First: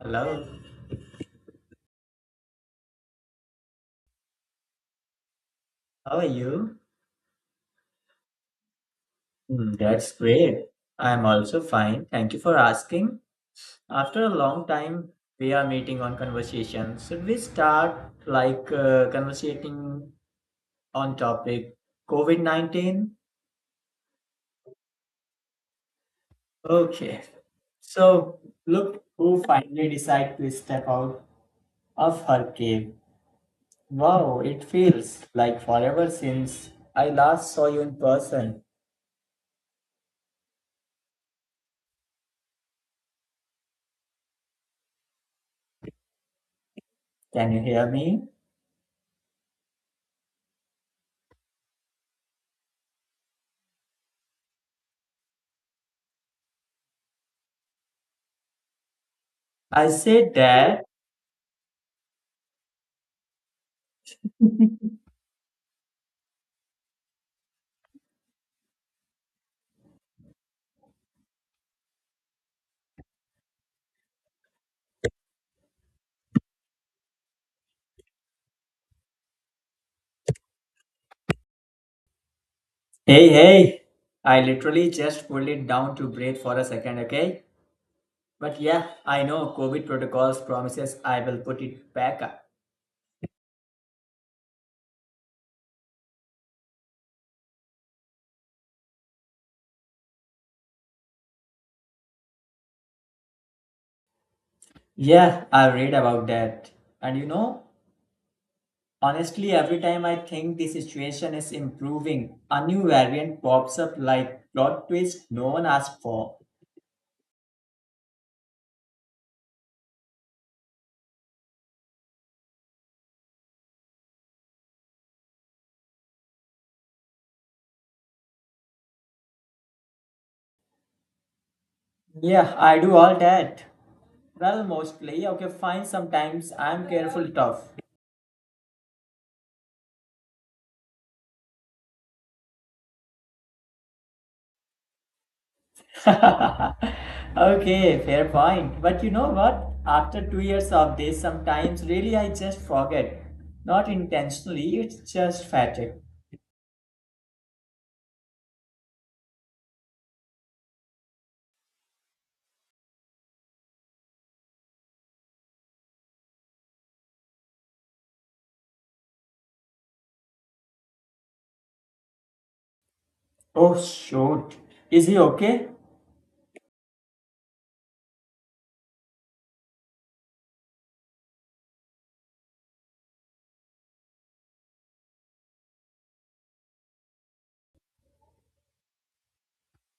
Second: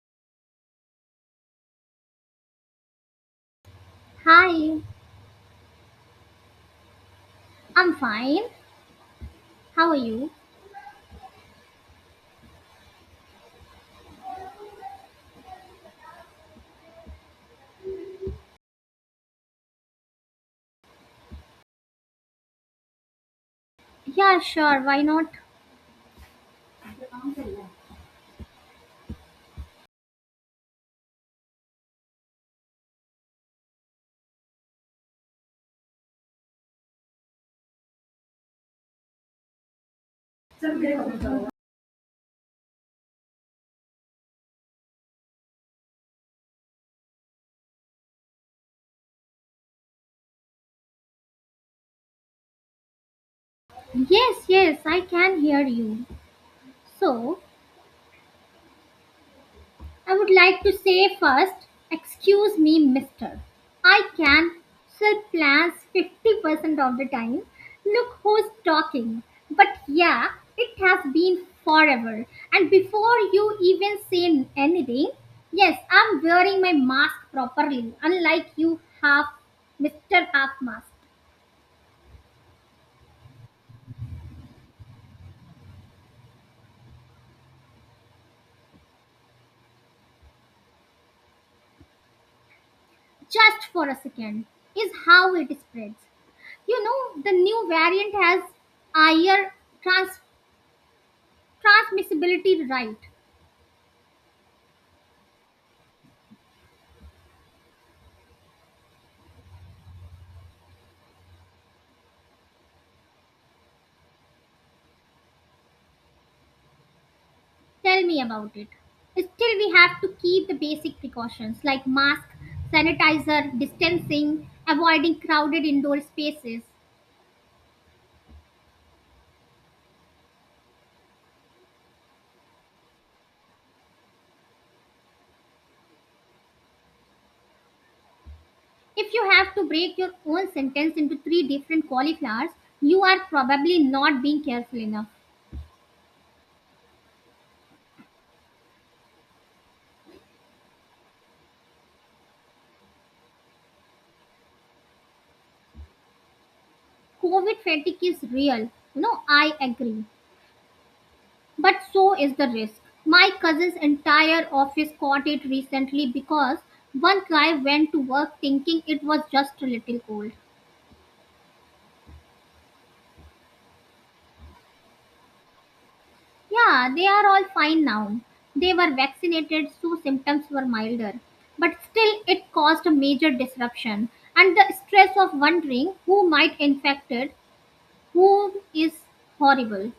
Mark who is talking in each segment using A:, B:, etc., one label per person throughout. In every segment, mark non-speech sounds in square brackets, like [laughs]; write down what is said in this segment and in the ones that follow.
A: Hello,
B: Hi,
A: how are you?
B: I'm fine.
A: Hmm,
B: How are
A: that's
B: you?
A: great. I'm also fine. Thank you for asking. After a long time, we are meeting on conversation. Should we start like conversating on topic COVID-19?
B: Yeah, sure, why not?
A: Okay. So, look who finally decided to step out of her cave. Wow, it feels like forever since I last saw you in person. Can you hear me?
B: Yes, yes, I can hear you. So,
A: I
B: I would
A: said
B: like to
A: that.
B: say first, excuse me, mister. I can sell plans 50% of the time. Look who's talking. But yeah, it has been forever. And before you even say anything, yes, I'm wearing my mask properly, unlike you half, Mr. Half Mask.
A: Hey, hey, I literally just pulled it down to breathe for a second, okay? But yeah, I know COVID protocols promises I will put it back up.
B: Just for a second, is how it spreads. You know, the new variant has higher trans- transmissibility, right?
A: Yeah, I read about that. And you know, honestly, every time I think the situation is improving, a new variant pops up like plot twist no one asked for.
B: Tell me about it. Still, we have to keep the basic precautions like mask, sanitizer, distancing, avoiding crowded indoor spaces.
A: Yeah, I do all that. Well, mostly, okay, fine, sometimes I'm careful tough.
B: If you have to break your own sentence into three different cauliflowers, you are probably not being careful enough.
A: [laughs] Okay, fair point. But you know what? After 2 years of this, sometimes really I just forget. Not intentionally, it's just fatigue.
B: COVID fatigue is real. You know, I agree. But so is the risk. My cousin's entire office caught it recently because one guy went to work thinking it was just a little cold.
A: Oh, shoot. Is he okay?
B: Yeah, they are all fine now. They were vaccinated, so symptoms were milder. But still, it caused a major disruption. And the stress of wondering who might infected whom is horrible.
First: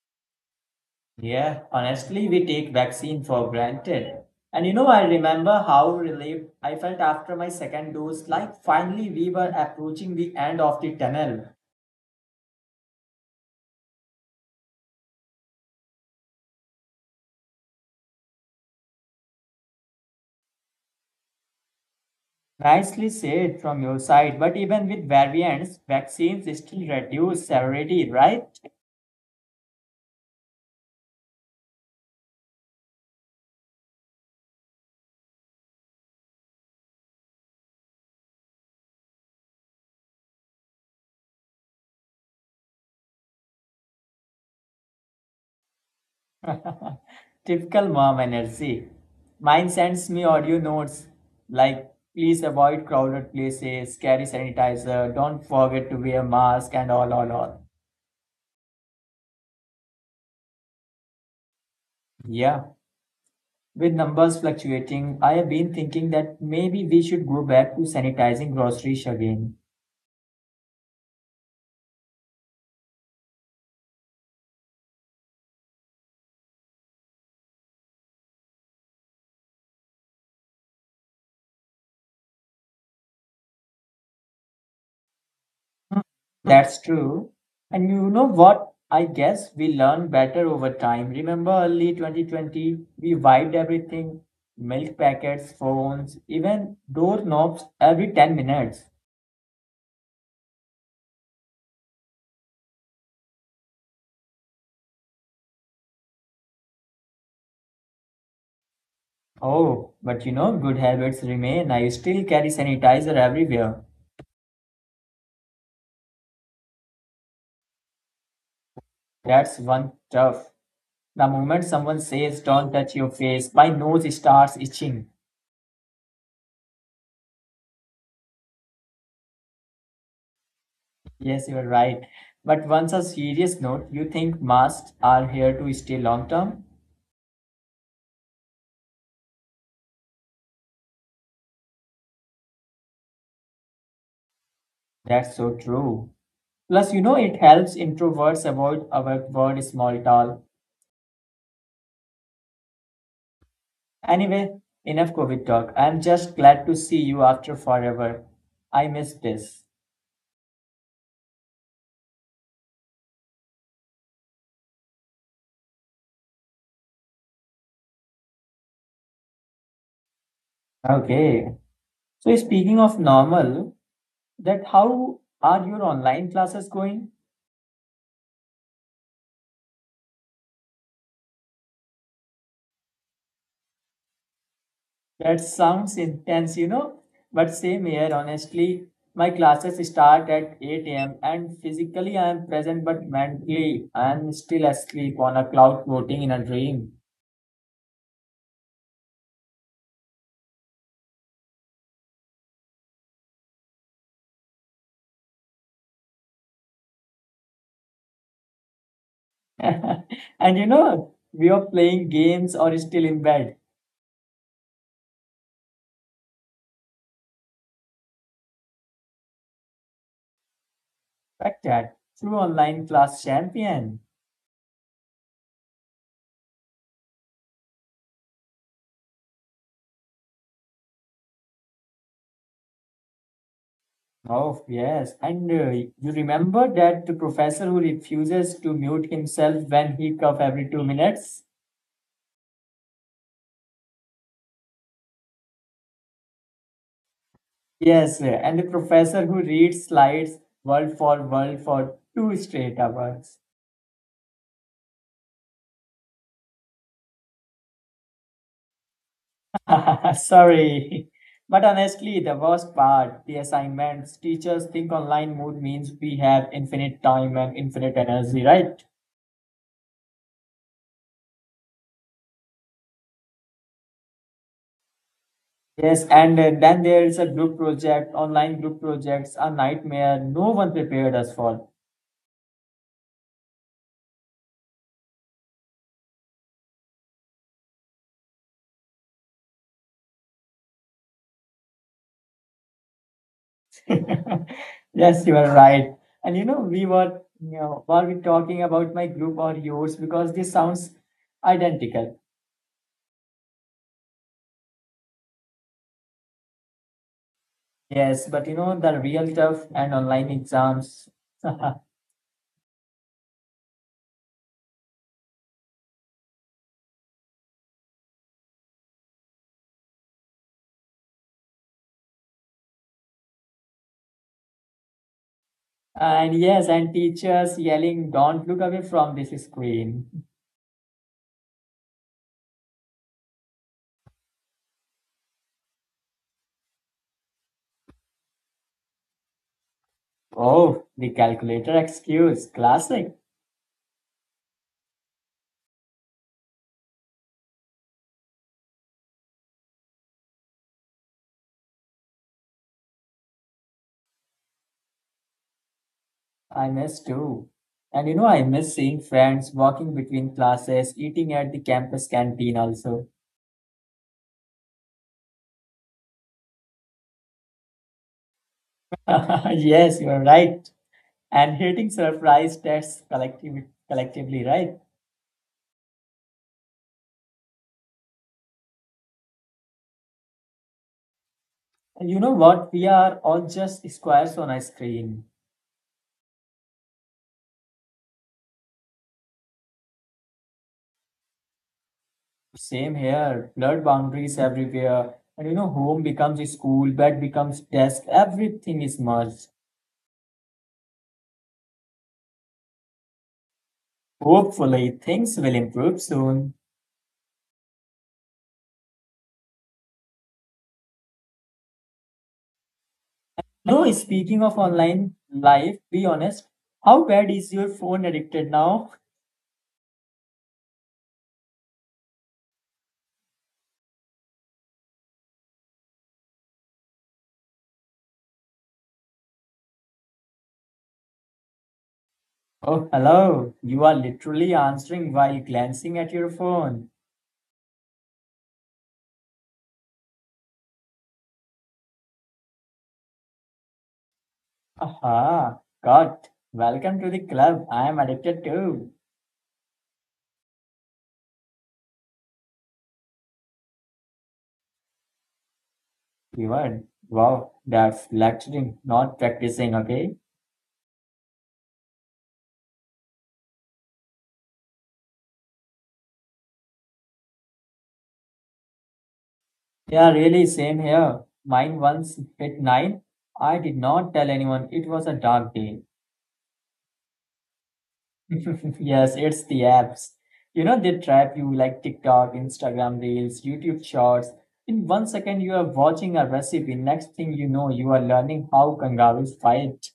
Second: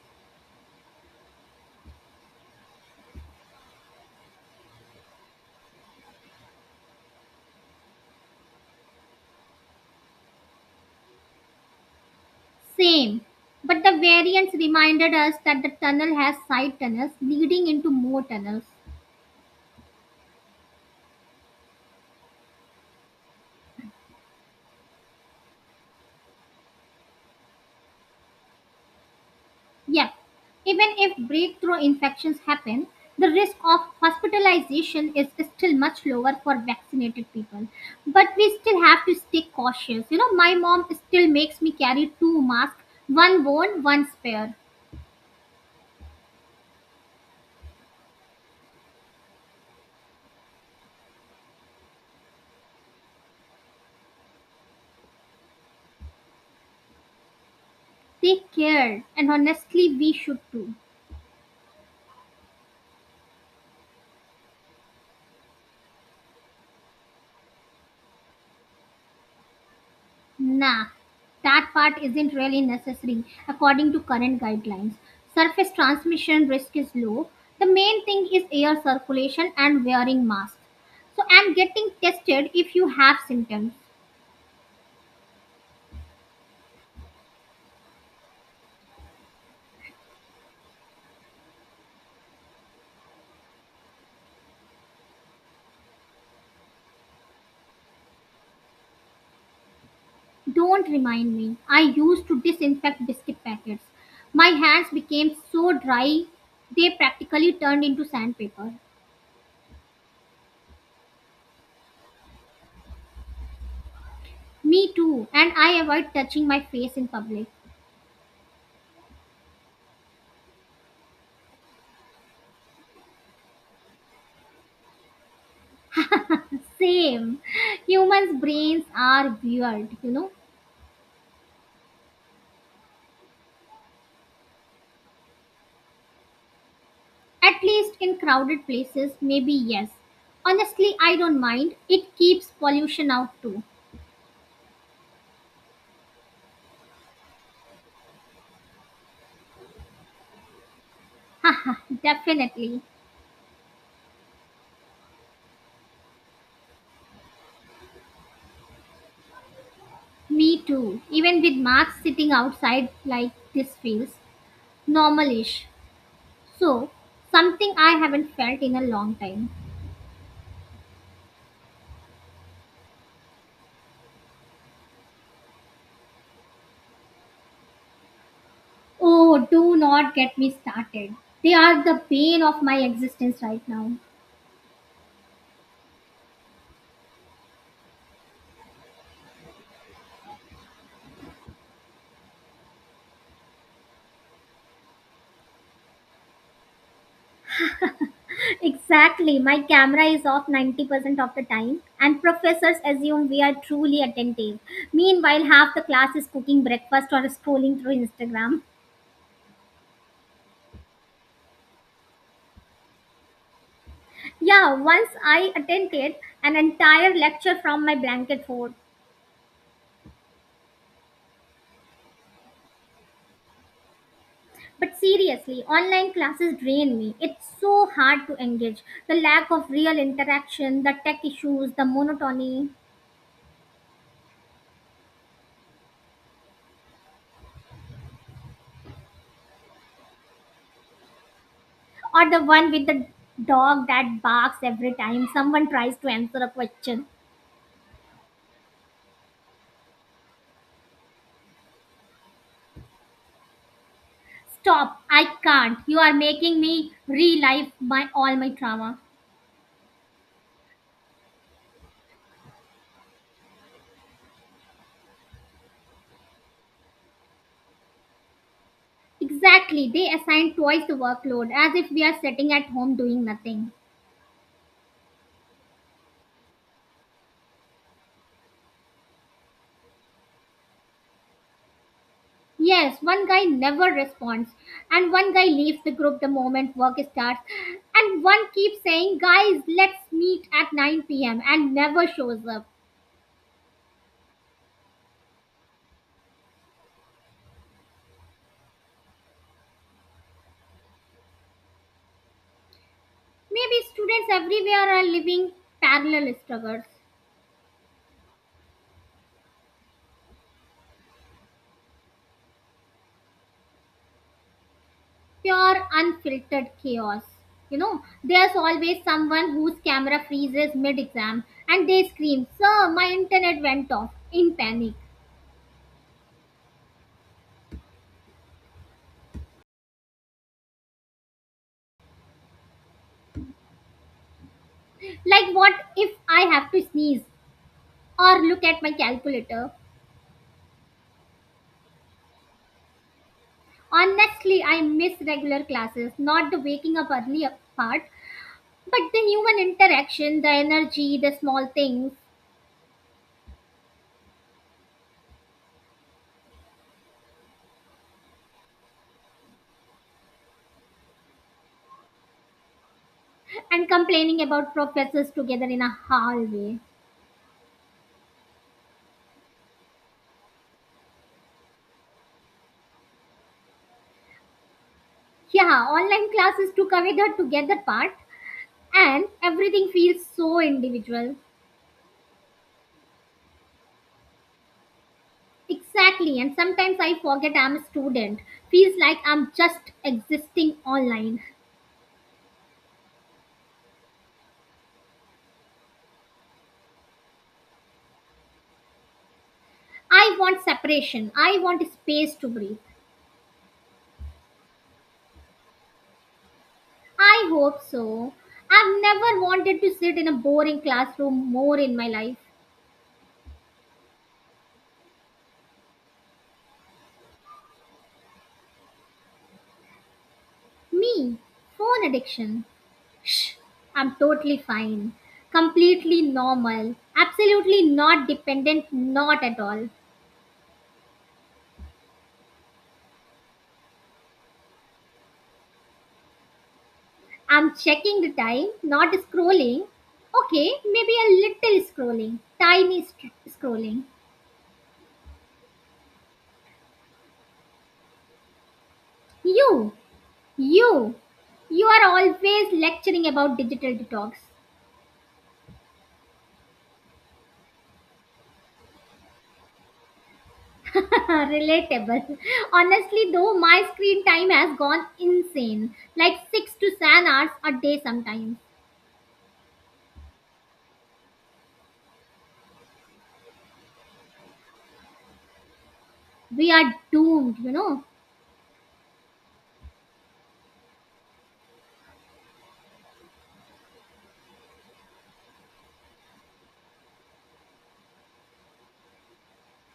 A: Yeah, honestly, we take vaccine for granted. And you know, I remember how relieved I felt after my second dose, like finally we were approaching the end of the tunnel.
B: Same. But the variants reminded us that the tunnel has side tunnels leading into more tunnels.
A: Nicely said from your side, but even with variants, vaccines still reduce severity, right?
B: Yes, even if breakthrough infections happen, the risk of hospitalization is still much lower for vaccinated people. But we still have to stay cautious. You know, my mom still makes me carry two masks, one worn, one spare.
A: Typical mom energy. Mine sends me audio notes like, please avoid crowded places, carry sanitizer, don't forget to wear mask, and all, all.
B: Take care, and honestly, we should too.
A: Yeah. With numbers fluctuating, I have been thinking that maybe we should go back to sanitizing groceries again.
B: Nah, that part isn't really necessary according to current guidelines. Surface transmission risk is low. The main thing is air circulation and wearing masks. So, and getting tested if you have symptoms.
A: That's true. And you know what? I guess we learn better over time. Remember early 2020? We wiped everything milk packets, phones, even doorknobs every 10 minutes.
B: Don't remind me. I used to disinfect biscuit packets. My hands became so dry, they practically turned into sandpaper.
A: Oh, but you know, good habits remain. I still carry sanitizer everywhere.
B: Me too, and I avoid touching my face in public.
A: That's one tough. The moment someone says, don't touch your face, my nose starts itching.
B: Same. [laughs] Humans' brains are weird, you know.
A: Yes, you're right. But once a serious note, you think masks are here to stay long term?
B: At least in crowded places, maybe yes. Honestly, I don't mind. It keeps pollution out too.
A: That's so true. Plus, you know, it helps introverts avoid our word small talk.
B: Haha, [laughs] definitely.
A: Anyway, enough COVID talk. I'm just glad to see you after forever. I miss this.
B: Me too. Even with masks, sitting outside like this feels normalish. So, something I haven't felt in a long time.
A: Okay, so speaking of normal, that how are your online classes going?
B: Oh, do not get me started. They are the bane of my existence right now.
A: That sounds intense, you know. But same here, honestly. My classes start at 8 a.m. and physically I am present, but mentally I am still asleep on a cloud floating in a dream.
B: Exactly. My camera is off 90% of the time, and professors assume we are truly attentive. Meanwhile, half the class is cooking breakfast or scrolling through Instagram.
A: [laughs] And you know, we are playing games or still in bed.
B: Yeah, once I attended an entire lecture from my blanket fort.
A: Fact that. True online class champion.
B: But seriously, online classes drain me. It's so hard to engage. The lack of real interaction, the tech issues, the monotony,
A: Oh, yes. And you remember that the professor who refuses to mute himself when he cough every 2 minutes?
B: or the one with the dog that barks every time someone tries to answer a question.
A: Yes, and the professor who reads slides word for word for two straight hours.
B: Stop, I can't. You are making me relive my all my trauma.
A: [laughs] Sorry. But honestly, the worst part, the assignments, teachers think online mood means we have infinite time and infinite energy, right?
B: Exactly, they assign twice the workload as if we are sitting at home doing nothing.
A: Yes, and then there is a group project. Online group projects are nightmare. No one prepared us for.
B: Yes, one guy never responds, and one guy leaves the group the moment work starts, and one keeps saying, "Guys, let's meet at 9 p.m.," and never shows up.
A: [laughs] Yes, you are right. And you know, were we talking about my group or yours? Because this sounds identical.
B: Maybe students everywhere are living parallel struggles.
A: Yes, but you know, the real tough and online exams. [laughs]
B: Pure unfiltered chaos, you know. There's always someone whose camera freezes mid exam and they scream, "Sir, my internet went off," in panic.
A: And yes, and teachers yelling, don't look away from this screen.
B: Like, what if I have to sneeze or look at my calculator?
A: Oh, the calculator excuse, classic.
B: Honestly, I miss regular classes, not the waking up early part, but the human interaction, the energy, the small things.
A: I miss too. And you know, I miss seeing friends walking between classes, eating at the campus canteen also.
B: And complaining about professors together in a hallway.
A: [laughs] Yes, you are right. And hating surprise tests collectively, right?
B: Yeah, online classes took away the together part, and everything feels so individual.
A: And you know what? We are all just squares on a screen.
B: Exactly, and sometimes I forget I'm a student. Feels like I'm just existing online.
A: Same here. Blurred boundaries everywhere. And you know, home becomes a school, bed becomes desk. Everything is merged.
B: I want separation, I want space to breathe.
A: Hopefully, things will improve soon.
B: I hope so. I've never wanted to sit in a boring classroom more in my life.
A: No, speaking of online life, be honest. How bad is your phone addicted now?
B: Me, phone addiction? Shh, I'm totally fine, completely normal, absolutely not dependent, not at all.
A: Oh, hello. You are literally answering while glancing at your phone.
B: I'm checking the time, not scrolling. Okay, maybe a little scrolling, tiny scrolling.
A: Aha, got. Welcome to the club. I am addicted to.
B: You, you, you are always lecturing about digital detox.
A: Even, wow, that's lecturing, not practicing, okay?
B: [laughs] Relatable. Honestly, though, my screen time has gone insane, like 6 to 7 hours a day sometimes.
A: Yeah, really, same here. Mine once hit nine. I did not tell anyone it was a dark day.
B: We are doomed, you know.
A: [laughs] Yes, it's the apps. You know, they trap you like TikTok, Instagram Reels, YouTube Shorts. In 1 second, you are watching a recipe. Next thing you know, you are learning how kangaroos fight.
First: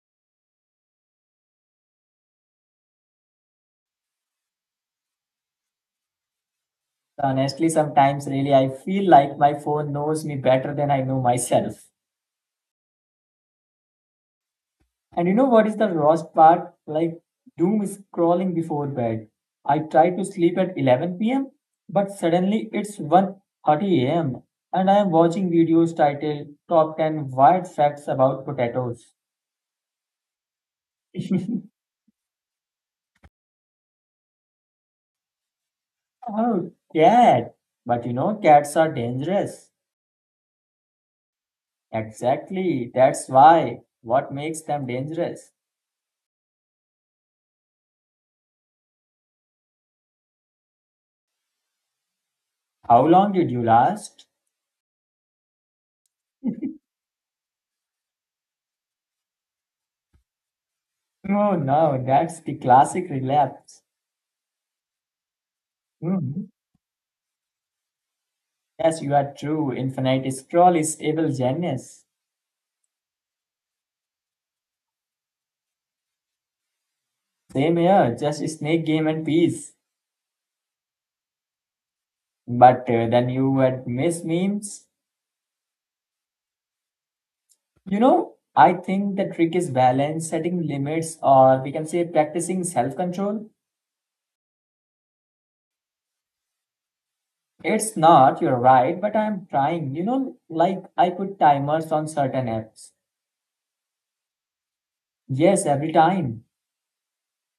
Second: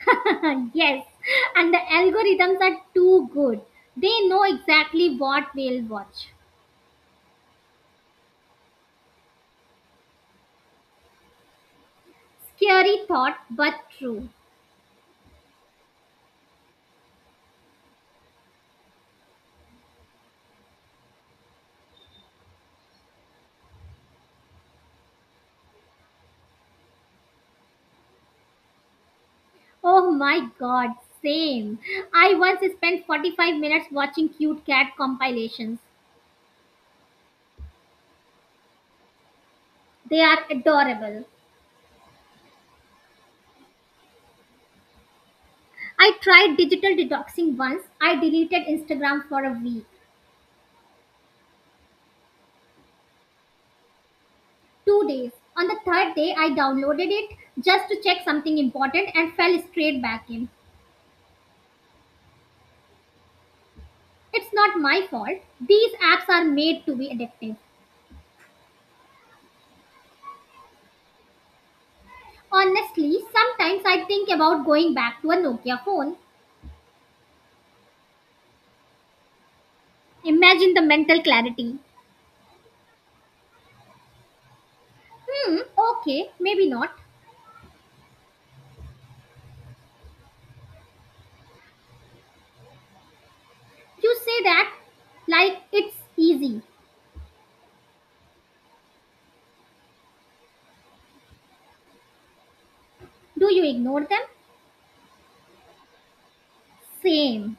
B: [laughs] Yes, and the algorithms are too good. They know exactly what we'll watch.
A: Honestly, sometimes really I feel like my phone knows me better than I know myself.
B: Scary thought, but true.
A: And you know what is the worst part? Like doom scrolling before bed. I try to sleep at 11 p.m., but suddenly it's 1:30 a.m. and I am watching videos titled Top 10 Wild Facts About Potatoes.
B: Oh my god, same.
A: [laughs]
B: I once spent 45 minutes watching cute cat compilations.
A: Oh, cat. But you know, cats are dangerous.
B: They are adorable.
A: Exactly. That's why. What makes them dangerous?
B: I tried digital detoxing once. I deleted Instagram for a week,
A: How long did you last?
B: 2 days. On the third day, I downloaded it just to check something important and fell straight back in.
A: No, no, that's the classic relapse.
B: It's not my fault. These apps are
A: Hmm.
B: made to be addictive.
A: Yes, you are true. Infinite Scroll is evil genius.
B: Honestly, sometimes I think about going back to a Nokia phone.
A: Same here, just Snake Game and Peace.
B: Imagine the mental clarity.
A: But then you would miss memes.
B: Hmm, okay, maybe not.
A: You know, I think the trick is balance, setting limits, or we can say practicing self control.
B: You say that like it's easy.
A: It's not, you're right, but I'm trying. You know, like I put timers on certain apps.
B: Do you ignore them?
A: Yes, every time.
B: Same.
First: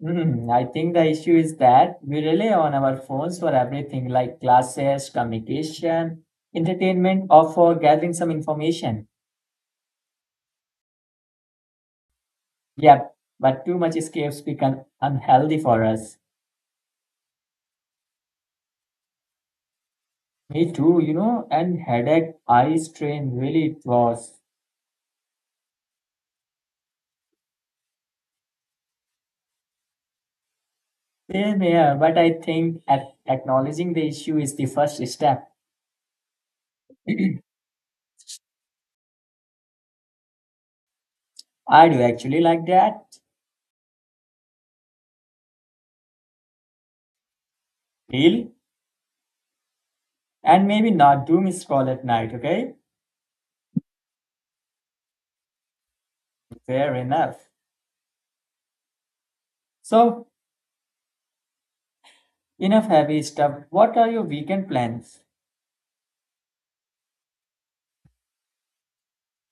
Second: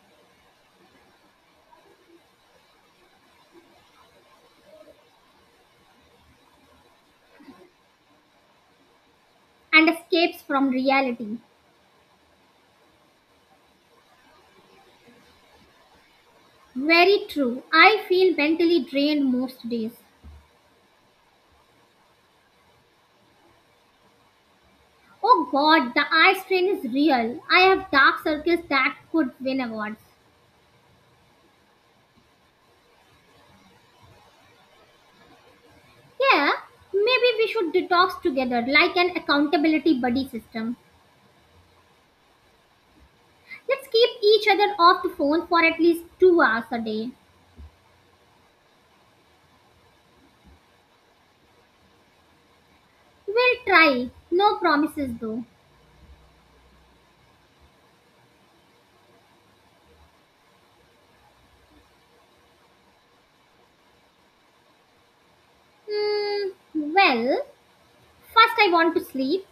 A: I think the issue is that we rely on our phones for everything like classes, communication, entertainment, or for gathering some information.
B: And escapes from reality.
A: Yep, but too much escapes become unhealthy for us.
B: Very true. I feel mentally drained most days.
A: Me too, you know, and headache, eye strain, really it was.
B: Oh god, the eye strain is real. I have dark circles that could win awards.
A: Same here, but I think at acknowledging the issue is the first step.
B: Yeah, maybe we
A: [clears throat]
B: should detox together like an accountability buddy system.
A: I do actually like that.
B: Let's keep each other off the phone for at least 2 hours a day.
A: Heal and maybe not doom scroll at night, okay?
B: We'll try. No promises though.
A: Fair enough. So, enough heavy stuff. What are your weekend plans?
B: Hmm, well. First, I want to sleep,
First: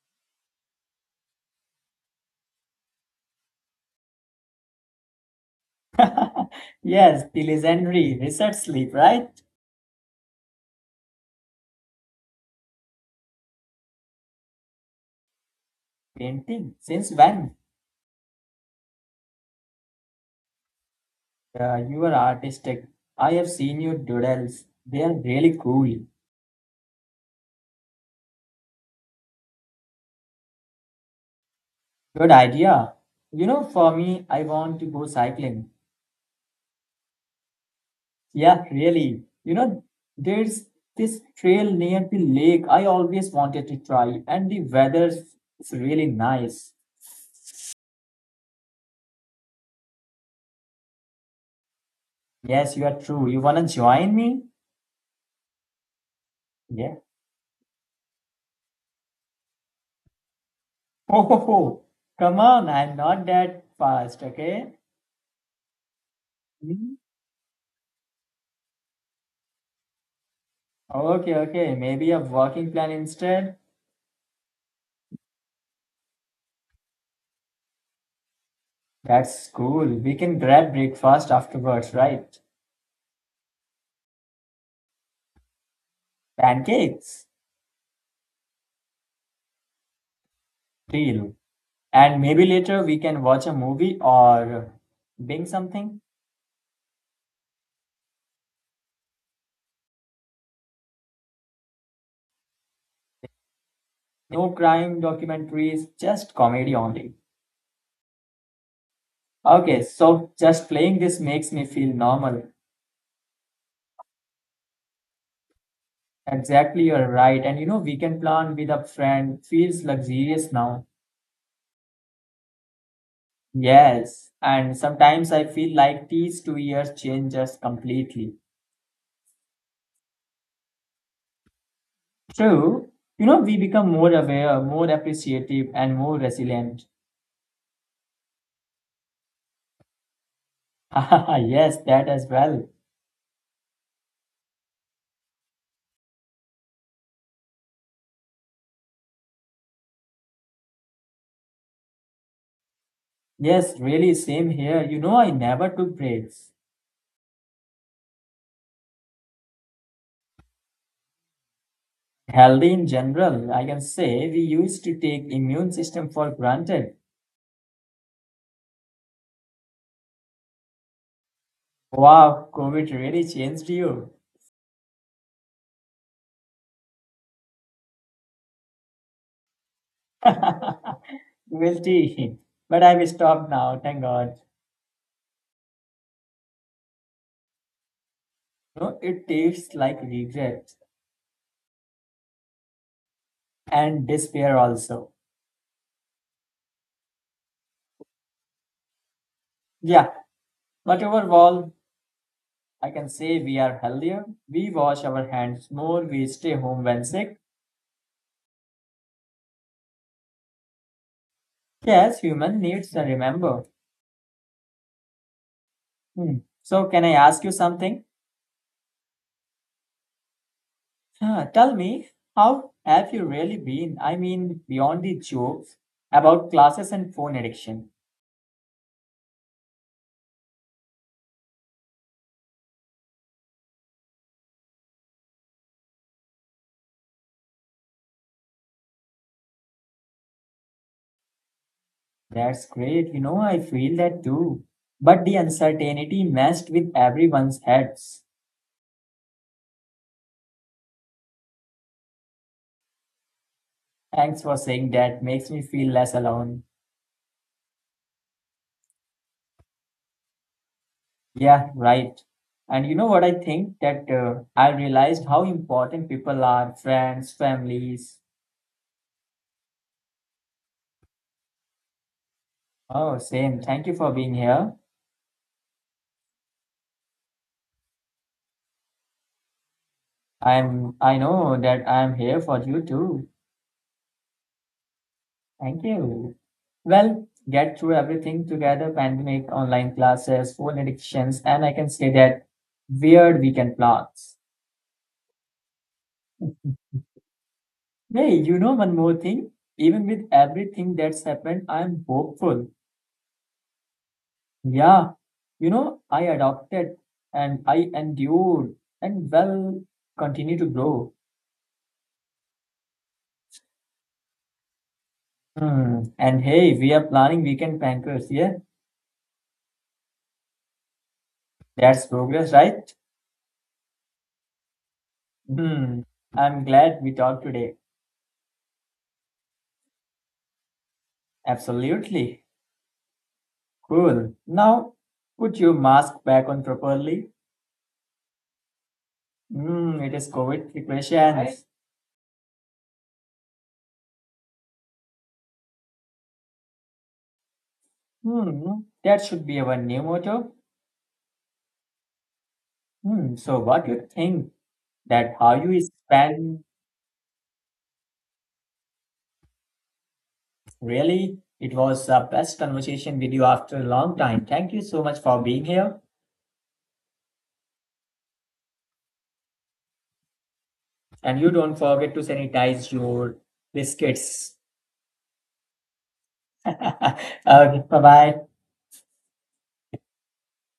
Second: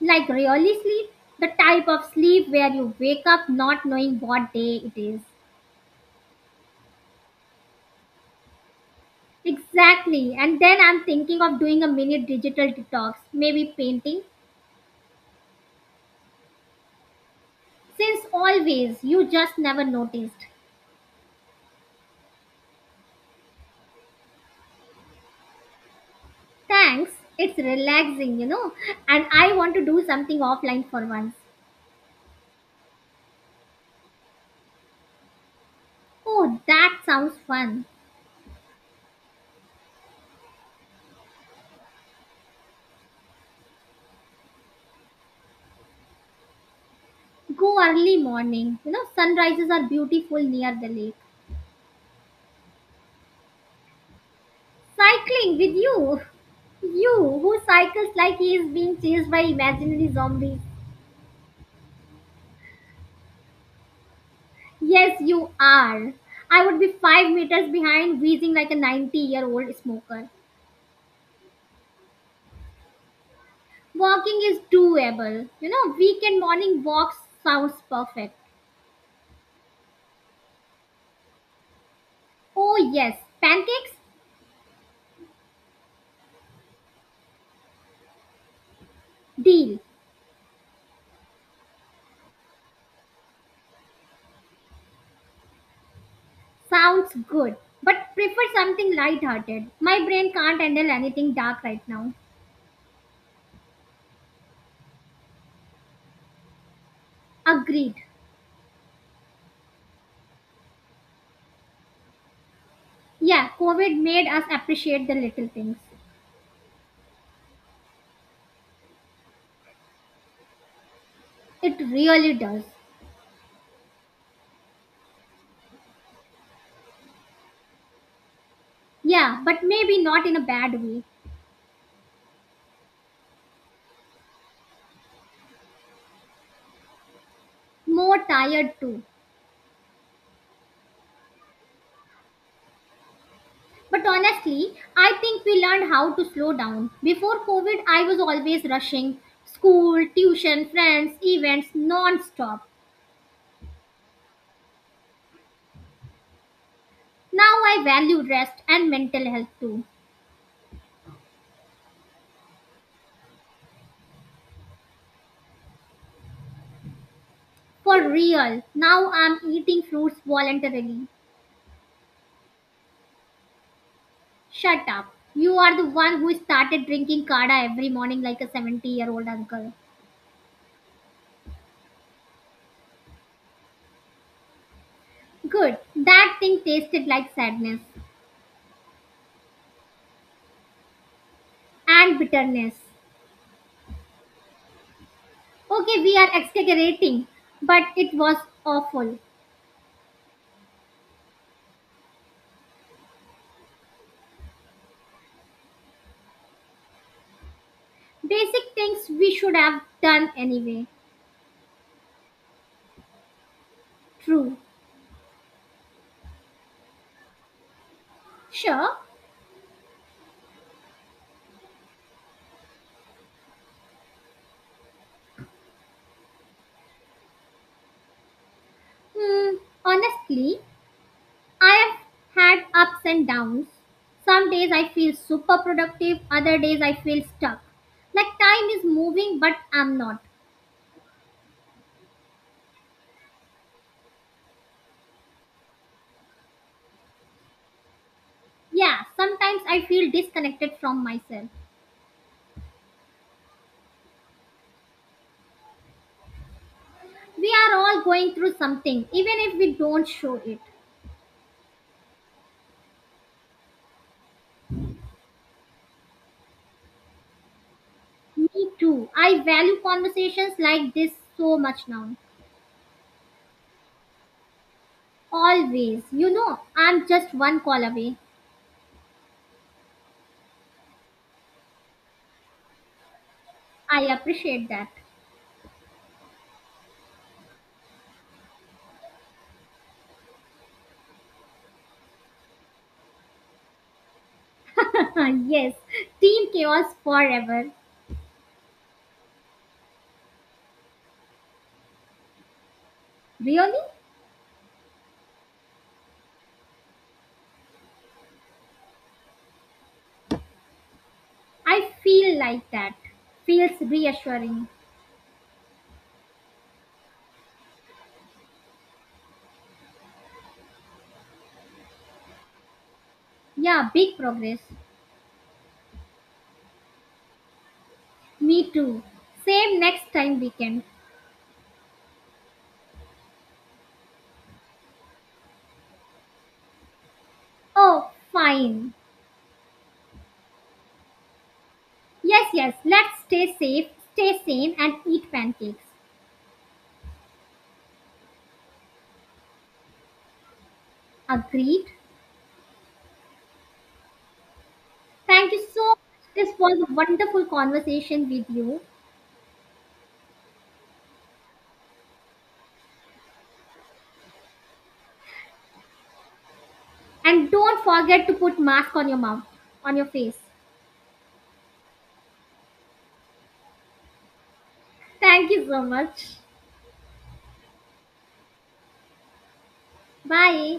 B: like really sleep, the type of sleep where you wake up not knowing what day it is.
A: [laughs] Yes, the legendary research sleep, right?
B: Exactly. And then I'm thinking of doing a mini digital detox, maybe painting,
A: Painting. Since when?
B: since always, you just never noticed.
A: You are artistic. I have seen your doodles. They are really cool.
B: Thanks. It's relaxing, you know. And I want to do something offline for once.
A: Good idea. You know, for me, I want to go cycling.
B: Oh, that sounds fun.
A: Yeah, really. You know, there's this trail near the lake I always wanted to try, and the weather is really nice.
B: Go early morning. You know, sunrises are beautiful near the lake.
A: Yes, you are true. You wanna join me?
B: Cycling with you.
A: Yeah.
B: You who cycles like he is being chased by imaginary zombies.
A: Oh, [laughs] come on, I'm not that fast, okay?
B: Yes, you are. I would be
A: Hmm?
B: 5 meters behind, wheezing like a 90-year-old smoker.
A: Okay, okay, maybe a walking plan instead?
B: Walking is doable. You know, weekend morning walks sounds perfect.
A: That's cool. We can grab breakfast afterwards, right?
B: Oh, yes, pancakes?
A: Pancakes?
B: Deal.
A: Deal. And maybe later we can watch a movie or bing something.
B: Sounds good. But prefer something light-hearted. My brain can't handle anything dark right now.
A: No crime documentaries, just comedy only.
B: Agreed.
A: Okay, so just playing this makes me feel normal.
B: Yeah, COVID made us appreciate the little things.
A: Exactly, you're right. And you know, weekend plan with a friend feels luxurious now.
B: It really does.
A: Yes, and sometimes I feel like these 2 years change us completely.
B: Yeah, but maybe not in a bad way.
A: True, you know, we become more aware, more appreciative, and more resilient.
B: More tired too.
A: [laughs] Yes, that as well.
B: But honestly, I think we learned how to slow down. Before COVID, I was always rushing school, tuition, friends, events non stop.
A: Yes, really, same here. You know, I never took breaks.
B: Now I value rest and mental health too.
A: Healthy in general, I can say we used to take immune system for granted.
B: For real, now I'm eating fruits voluntarily.
A: Wow, COVID really changed you. [laughs]
B: Shut up. You are the one who started drinking Kada every morning like a 70-year-old uncle.
A: Guilty. But I've stopped now, thank God.
B: Good. That thing tasted like sadness
A: No, it tastes like regret.
B: and bitterness.
A: And despair also.
B: Okay, we are exaggerating, but it was awful.
A: Yeah, but overall, I can say we are healthier. We wash our hands more. We stay home when sick.
B: Basic things we should have done anyway.
A: Yes, human needs to remember.
B: True.
A: Hmm. So, can I ask you something?
B: Sure.
A: Huh, tell me, how have you really been? I mean, beyond the jokes about classes and phone addiction.
B: Hmm, honestly, I have had ups and downs. Some days I feel super productive, other days I feel stuck. Like time is moving, but I'm not.
A: That's great. You know, I feel that too. But the uncertainty messed with everyone's heads.
B: Yeah, sometimes I feel disconnected from myself.
A: Thanks for saying that. Makes me feel less alone.
B: We are all going through something, even if we don't show it.
A: Yeah, right. And you know what I think that I realized how important people are, friends, families.
B: Me too. I value conversations like this so much now.
A: Oh, same. Thank you for being here.
B: Always. You know, I'm just one call away.
A: I know that I'm here for you too.
B: I appreciate that.
A: Thank you. Well, get through everything together, pandemic, online classes, phone addictions, and I can say that weird weekend plans.
B: [laughs] Yes, Team Chaos forever.
A: Hey, you know one more thing? Even with everything that's happened, I'm hopeful.
B: Really?
A: Yeah, you know, I adopted and I endured and well continue to grow.
B: I feel like that. Feels reassuring.
A: Hmm. And hey, we are planning weekend pancakes, yeah? That's progress, right?
B: Yeah, big progress.
A: Hmm. I'm glad we talked today.
B: Me too. Same next time weekend.
A: Absolutely. Cool. Now, put your mask back on properly.
B: Oh, fine.
A: Hmm, it is COVID precautions.
B: Yes, yes, let's stay safe, stay sane, and eat pancakes.
A: Hmm, that should be our new motto.
B: Agreed?
A: Hmm, so what you think that
B: Thank
A: how
B: you
A: you
B: so much. This
A: spend.
B: was a wonderful conversation with you.
A: Really, it was a best conversation with you after a long time. Thank you so much for being here.
B: And don't forget to put mask on your mouth, on your face.
A: And you don't forget to sanitize your biscuits.
B: Thank you so much.
A: [laughs] Okay, bye bye.
B: Bye.